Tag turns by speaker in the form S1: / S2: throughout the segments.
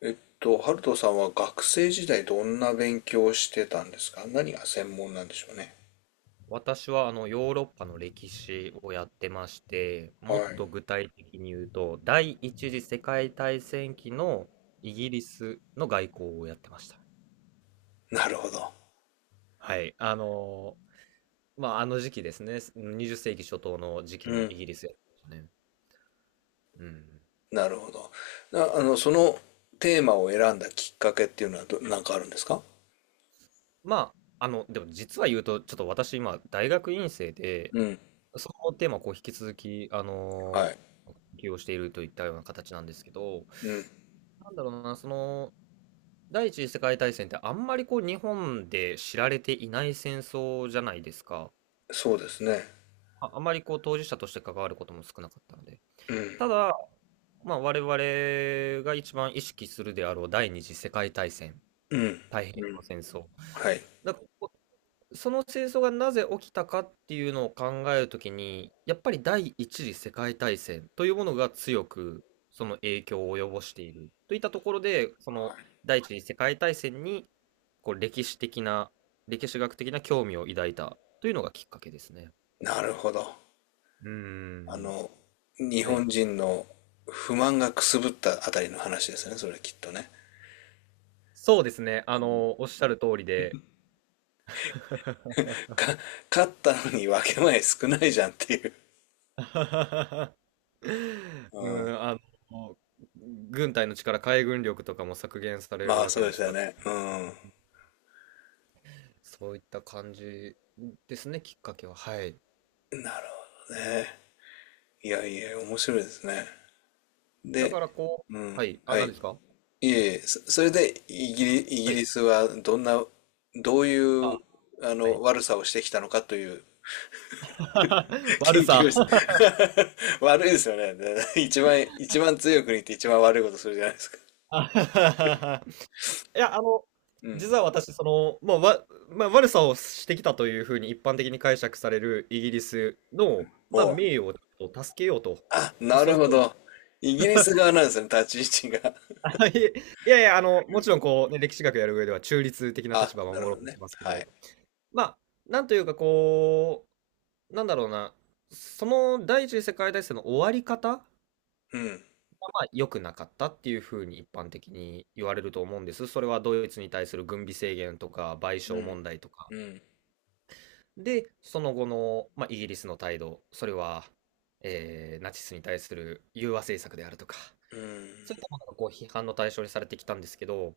S1: ハルトさんは学生時代どんな勉強をしてたんですか。何が専門なんでしょうね。
S2: 私はあのヨーロッパの歴史をやってまして、もっ
S1: はい。
S2: と具体的に言うと、第一次世界大戦期のイギリスの外交をやってました。
S1: なるほど。
S2: はい。まあ、あの時期ですね。20世紀初頭の時期のイギリスやってましたね。うん。
S1: なるほど。な、あの、そのテーマを選んだきっかけっていうのはなんかあるんですか。
S2: まあ、でも実は言うと、ちょっと私今、大学院生で、
S1: うん。
S2: そのテーマをこう引き続き、
S1: はい。
S2: ー、研究をしているといったような形なんですけど、なんだろうな、第一次世界大戦ってあんまりこう日本で知られていない戦争じゃないですか。
S1: そうですね。
S2: あ、あまりこう当事者として関わることも少なかったので。ただ、まあ我々が一番意識するであろう第二次世界大戦、太平洋戦争。
S1: はい。
S2: だからその戦争がなぜ起きたかっていうのを考えるときに、やっぱり第一次世界大戦というものが強くその影響を及ぼしているといったところで、その第一次世界大戦にこう歴史的な、歴史学的な興味を抱いたというのがきっかけですね。
S1: なるほど。
S2: うー
S1: あ
S2: ん、
S1: の、日
S2: はい。
S1: 本人の不満がくすぶったあたりの話ですね。それきっとね。
S2: そうですね。おっしゃる通りで。
S1: か、勝ったのに分け前少ないじゃんっていう。う
S2: う
S1: ん。
S2: ん、の、軍隊の力、海軍力とかも削減される
S1: まあ、
S2: わ
S1: そ
S2: け
S1: うで
S2: で
S1: す
S2: す
S1: よ
S2: から、
S1: ね。うん。
S2: そういった感じですね、きっかけは。はい。
S1: ね、いやいや、面白いですね。
S2: だ
S1: で、
S2: からこ
S1: う
S2: う、
S1: ん、
S2: はい。あ、
S1: は
S2: 何
S1: い。
S2: ですか？
S1: いえいえ、それでイギ
S2: はい。
S1: リスはどんな、どうい
S2: あ、
S1: う、あ
S2: は
S1: の、
S2: い。
S1: 悪さをしてきたのかという、
S2: 悪
S1: 研究
S2: さ。
S1: をして 悪いですよね。で一番強い国って一番悪いことするじゃないですか。
S2: あ いや、
S1: うん。
S2: 実は私まあ、悪さをしてきたというふうに一般的に解釈されるイギリスの、まあ、
S1: おう。
S2: 名誉をちょっと助けようと、
S1: あ、
S2: まあ、
S1: な
S2: そ
S1: る
S2: ういう
S1: ほ
S2: ような、
S1: ど。イギリス側なんですね、立ち位置が。
S2: いいやいや、もちろんこうね、歴史学やる上では中立的 な
S1: あ、
S2: 立場を
S1: なる
S2: 守ろ
S1: ほ
S2: う
S1: ど
S2: とし
S1: ね。
S2: ますけ
S1: は
S2: ど、
S1: い。
S2: まあ、なんというかこう、なんだろうな、その第一次世界大戦の終わり方が
S1: うん。
S2: まあ良くなかったっていうふうに一般的に言われると思うんです。それはドイツに対する軍備制限とか賠
S1: う
S2: 償
S1: ん。
S2: 問題とか。
S1: うん。
S2: で、その後の、まあ、イギリスの態度、それは、ナチスに対する融和政策であるとか。
S1: うん。
S2: そういったものがこう批判の対象にされてきたんですけど、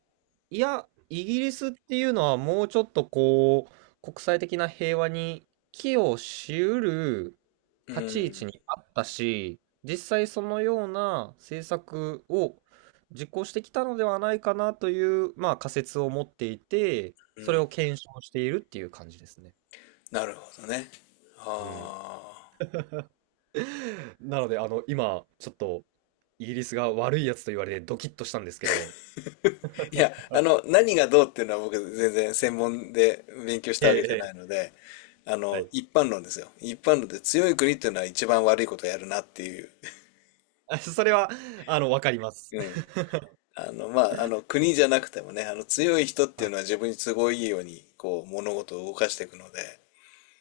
S2: いや、イギリスっていうのはもうちょっとこう、国際的な平和に寄与しうる
S1: う
S2: 立ち位
S1: ん。
S2: 置にあったし、実際そのような政策を実行してきたのではないかなという、まあ仮説を持っていて、
S1: う
S2: それ
S1: ん。
S2: を検証しているっていう感じですね。
S1: なるほどね。
S2: うん。
S1: ああ。
S2: なので、今、ちょっと、イギリスが悪いやつと言われてドキッとしたんですけど、
S1: いや、あの、何がどうっていうのは僕全然専門で勉強し
S2: え
S1: たわけじゃ
S2: え、え
S1: ないの
S2: え
S1: で、あ
S2: は
S1: の、
S2: い。
S1: 一般論ですよ。一般論で強い国っていうのは一番悪いことをやるなっていう。
S2: あ、それは、わかります。
S1: う ん。国じゃなくてもね、あの、強い人っていうのは自分に都合いいように、こう、物事を動かしていくので、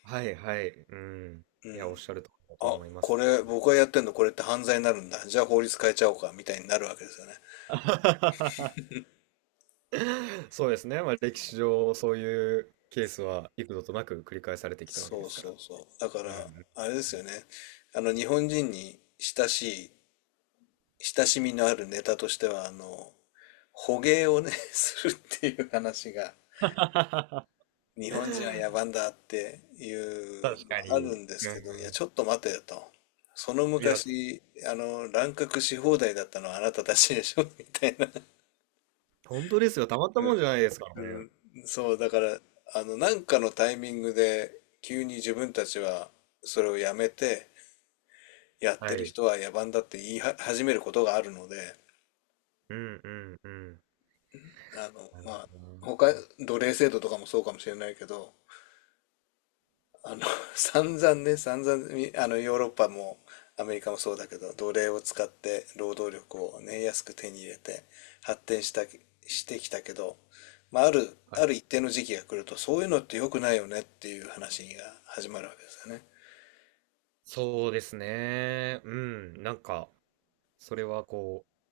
S2: はいはい。うん。いや、おっしゃるとりだと
S1: あ、
S2: 思いま
S1: こ
S2: すね。
S1: れ、僕がやってんのこれって犯罪になるんだ。じゃあ法律変えちゃおうか、みたいになるわけですよね。
S2: そうですね。まあ、歴史上、そういうケースは幾度となく繰り返されてきたわけで
S1: そう
S2: すか
S1: そ
S2: ら。
S1: うそう。だか
S2: うん
S1: ら、あれで
S2: う
S1: すよ
S2: ん。
S1: ね。日本人に親しい、親しみのあるネタとしては、あの、捕鯨をね、するっていう話が、日本人は野蛮だってい
S2: 確
S1: うの
S2: か
S1: は
S2: に。
S1: あるんです
S2: う
S1: けど、
S2: ん、
S1: いや、ちょっと待てよと。その
S2: いや、
S1: 昔、あの、乱獲し放題だったのはあなたたちでしょ みたいな。
S2: 本当ですよ。たまった
S1: う
S2: も
S1: ん、
S2: んじゃないですからね。
S1: うん、そう、だから、あの、なんかのタイミングで、急に自分たちはそれをやめて、やって
S2: は
S1: る
S2: い。
S1: 人は野蛮だって言いは始めることがあるので、
S2: うんうんうん。
S1: あの、
S2: なる
S1: まあ、
S2: ほどな。
S1: 他、奴隷制度とかもそうかもしれないけど、あの、散々ね、散々み、あの、ヨーロッパもアメリカもそうだけど、奴隷を使って労働力をね、安く手に入れて発展した、してきたけど、まあ、
S2: はい。
S1: ある一定の時期が来ると、そういうのって良くないよねっていう話が始まるわけですよね。
S2: そうですね。うん。なんか、それはこう、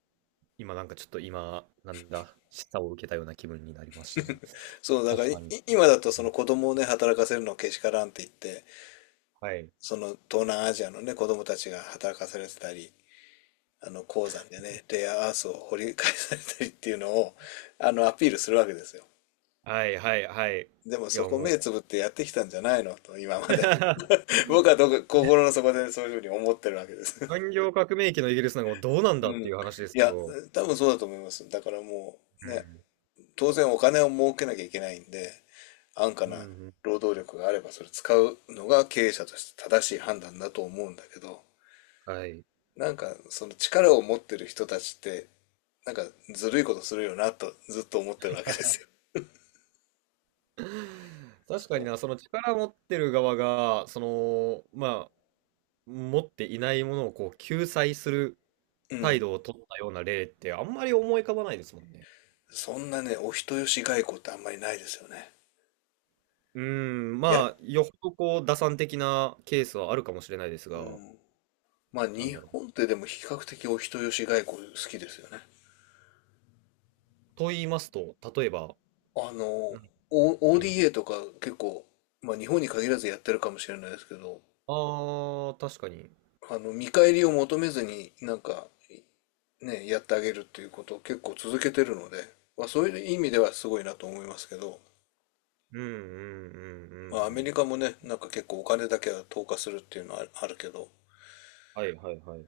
S2: 今なんかちょっと今、なんだ、示唆を受けたような気分になりましたね。
S1: そう、だから
S2: 確
S1: い
S2: かに。
S1: 今だとその子供をね、働かせるのけしからんって言って、
S2: はい。
S1: その東南アジアのね、子供たちが働かされてたり、あの鉱山でね、レアアースを掘り返されたりっていうのを、あの、アピールするわけですよ。
S2: はいはいはい。
S1: でも
S2: いや
S1: そ
S2: も
S1: こ
S2: う。
S1: 目つぶってやってきたんじゃないのと、今まで。僕はどこ心の底でそういうふうに思ってるわけです。
S2: 産業革命期のイギリスなんかもうどうな んだ
S1: う
S2: っ
S1: ん。
S2: て
S1: い
S2: いう話ですけ
S1: や、
S2: ど。
S1: 多分そうだと思います。だからも
S2: う
S1: う、ね、
S2: ん。
S1: 当然お金を儲けなきゃいけないんで、安価
S2: うんう
S1: な
S2: ん。
S1: 労働力があればそれ使うのが経営者として正しい判断だと思うんだけど、
S2: はい。
S1: なんかその力を持ってる人たちってなんかずるいことするよなとずっと思ってるわけですよ。そ
S2: 確かに
S1: の
S2: な、その力持ってる側が、その、まあ、持っていないものをこう救済する
S1: う
S2: 態
S1: ん。
S2: 度を取ったような例ってあんまり思い浮かばないですもんね。
S1: そんなね、お人よし外交ってあんまりないですよね。
S2: うーん、
S1: いや、
S2: まあ、よほどこう、打算的なケースはあるかもしれないです
S1: う
S2: が、
S1: ん。まあ
S2: なん
S1: 日
S2: だろう。
S1: 本ってでも比較的お人よし外交好きですよね。
S2: と言いますと、例えば、
S1: あの、
S2: 何 かあります。
S1: ODA とか結構、まあ日本に限らずやってるかもしれないですけど、
S2: ああー、確かに。
S1: あの、見返りを求めずになんか、ね、やってあげるっていうことを結構続けてるので、まあそういう意味ではすごいなと思いますけど、
S2: うんうんうん
S1: まあ、ア
S2: う
S1: メ
S2: ん。
S1: リカもね、なんか結構お金だけは投下するっていうのはあるけど、
S2: はいはいはい。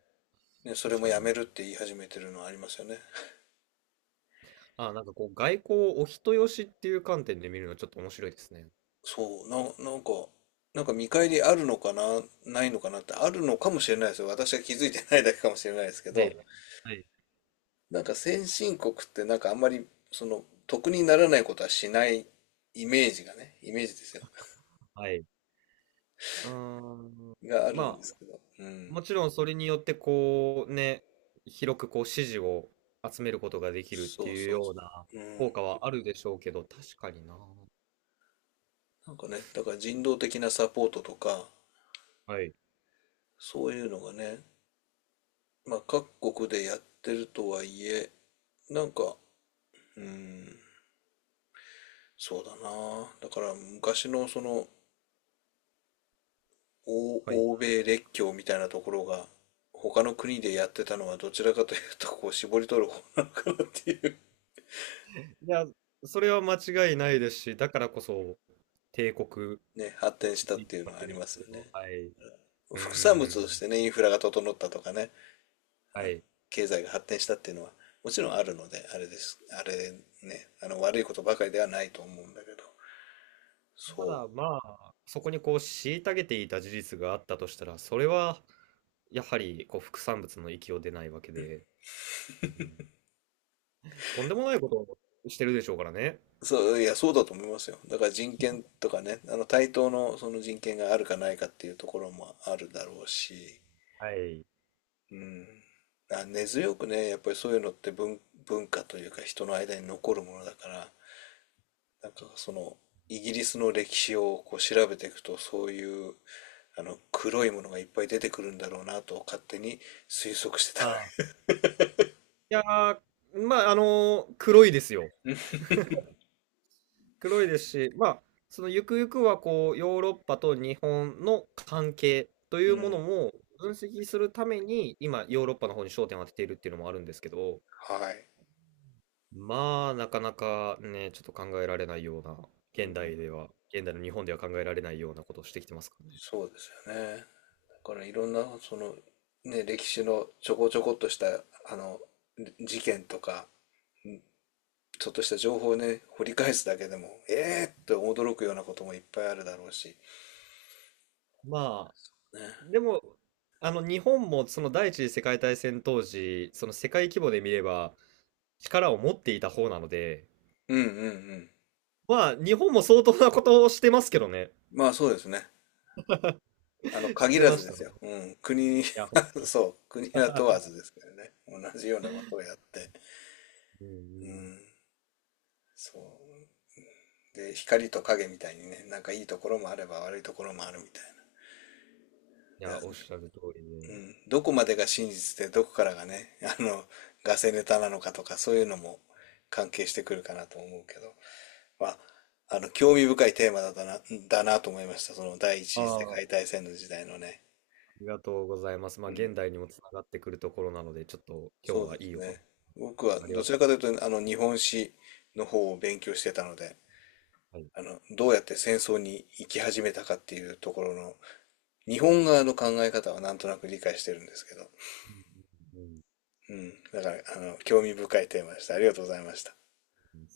S1: ね、それ
S2: 確
S1: も
S2: か
S1: や
S2: にな。
S1: めるって言い始めてるのはありますよね。
S2: あー、なんかこう、外交をお人よしっていう観点で見るのちょっと面白いですね。
S1: そう、な、なんか、なんか見返りあるのかな、ないのかなってあるのかもしれないですよ。私は気づいてないだけかもしれないですけ
S2: は
S1: ど、
S2: い。はい。
S1: なんか先進国ってなんかあんまり、その、得にならないことはしないイメージがね、イメージですよ。
S2: はい。うーん。
S1: があるん
S2: ま
S1: で
S2: あ、
S1: すけど、うん。
S2: もちろんそれによってこう、ね、広くこう、支持を集めることができるって
S1: そう
S2: いう
S1: そう
S2: よ
S1: そ
S2: うな
S1: う。う
S2: 効
S1: ん。
S2: 果はあるでしょうけど、確かにな。
S1: なんかね、だから人道的なサポートとか、
S2: はい。
S1: そういうのがね、まあ、各国でやってるとはいえ、なんか、うん、そうだな。だから昔のその、
S2: はい。い
S1: 欧米列強みたいなところが、他の国でやってたのはどちらかというと、こう、絞り取る方なのかなっていう。
S2: や、それは間違いないですし、だからこそ帝国
S1: ね、発
S2: を
S1: 展し
S2: 築
S1: たっ
S2: い
S1: ていう
S2: た
S1: の
S2: わ
S1: はあ
S2: け
S1: り
S2: です
S1: ます
S2: け
S1: よ
S2: ど、
S1: ね。
S2: はい。うー
S1: 副産物とし
S2: ん。
S1: てね、インフラが整ったとかね、
S2: はい。
S1: 経済が発展したっていうのは、もちろんあるので、あれです。あれね、あの、悪いことばかりではないと思うんだけど、
S2: た
S1: そう。
S2: だ、まあ、そこにこう、虐げていた事実があったとしたら、それは、やはり、こう、副産物の域を出ないわけで、うん、とんでもないことをしてるでしょうからね。
S1: そう、いや、そうだと思いますよ。だから人権とかね、あの対等のその人権があるかないかっていうところもあるだろうし、
S2: はい。
S1: うん。あ、根強くね、やっぱりそういうのって文化というか人の間に残るものだから、なんかそのイギリスの歴史をこう調べていくとそういうあの黒いものがいっぱい出てくるんだろうなと勝手に推測してた
S2: あ
S1: わ
S2: あ。いやー、まあ、黒いですよ。黒いですし、まあ、そのゆくゆくはこう、ヨーロッパと日本の関係とい
S1: け。う
S2: うもの
S1: ん。
S2: も分析するために、今ヨーロッパの方に焦点を当てているっていうのもあるんですけど、
S1: はい。
S2: まあ、なかなかね、ちょっと考えられないような、
S1: う
S2: 現
S1: ん。
S2: 代では、現代の日本では考えられないようなことをしてきてますからね。
S1: そうですよね。からいろんなその、ね、歴史のちょこちょこっとしたあの事件とかちょっとした情報をね掘り返すだけでもえーって驚くようなこともいっぱいあるだろうし、
S2: まあ、
S1: ね、
S2: でも、日本もその第一次世界大戦当時、その世界規模で見れば、力を持っていた方なので、
S1: うんうんうん、
S2: まあ、日本も相当なことをしてますけどね。
S1: まあそうですね、あの
S2: し
S1: 限
S2: て
S1: ら
S2: ま
S1: ず
S2: し
S1: で
S2: た
S1: す
S2: ね。
S1: よ、
S2: い
S1: うん、国
S2: や、ほん。
S1: は、 そう国は問わ ずですけどね、同じようなことをやって、
S2: うんう
S1: う
S2: ん、
S1: ん、そうで光と影みたいにね、なんかいいところもあれば悪いところもあるみたいな。
S2: いや、おっ
S1: で、
S2: しゃる通り
S1: う
S2: で、
S1: ん、どこまでが真実でどこからがね、あの、ガセネタなのかとかそういうのも関係してくるかなと思うけど、まあ、あの、興味深いテーマだなと思いました。その第一
S2: あ
S1: 次世
S2: あ、あ
S1: 界大戦の時代のね。
S2: りがとうございます。ま
S1: う
S2: あ、
S1: ん。
S2: 現代にもつながってくるところなので、ちょっと今日
S1: そう
S2: は
S1: で
S2: い
S1: す
S2: いお話
S1: ね。
S2: で
S1: 僕
S2: し
S1: は
S2: たあり
S1: ど
S2: が
S1: ち
S2: と
S1: らか
S2: う。
S1: というと、あの、日本史の方を勉強してたので、
S2: はい。
S1: あの、どうやって戦争に行き始めたかっていうところの、日本側の考え方はなんとなく理解してるんですけど、
S2: うんうん
S1: うん。だから、あの、興味深いテーマでした。ありがとうございました。
S2: うん。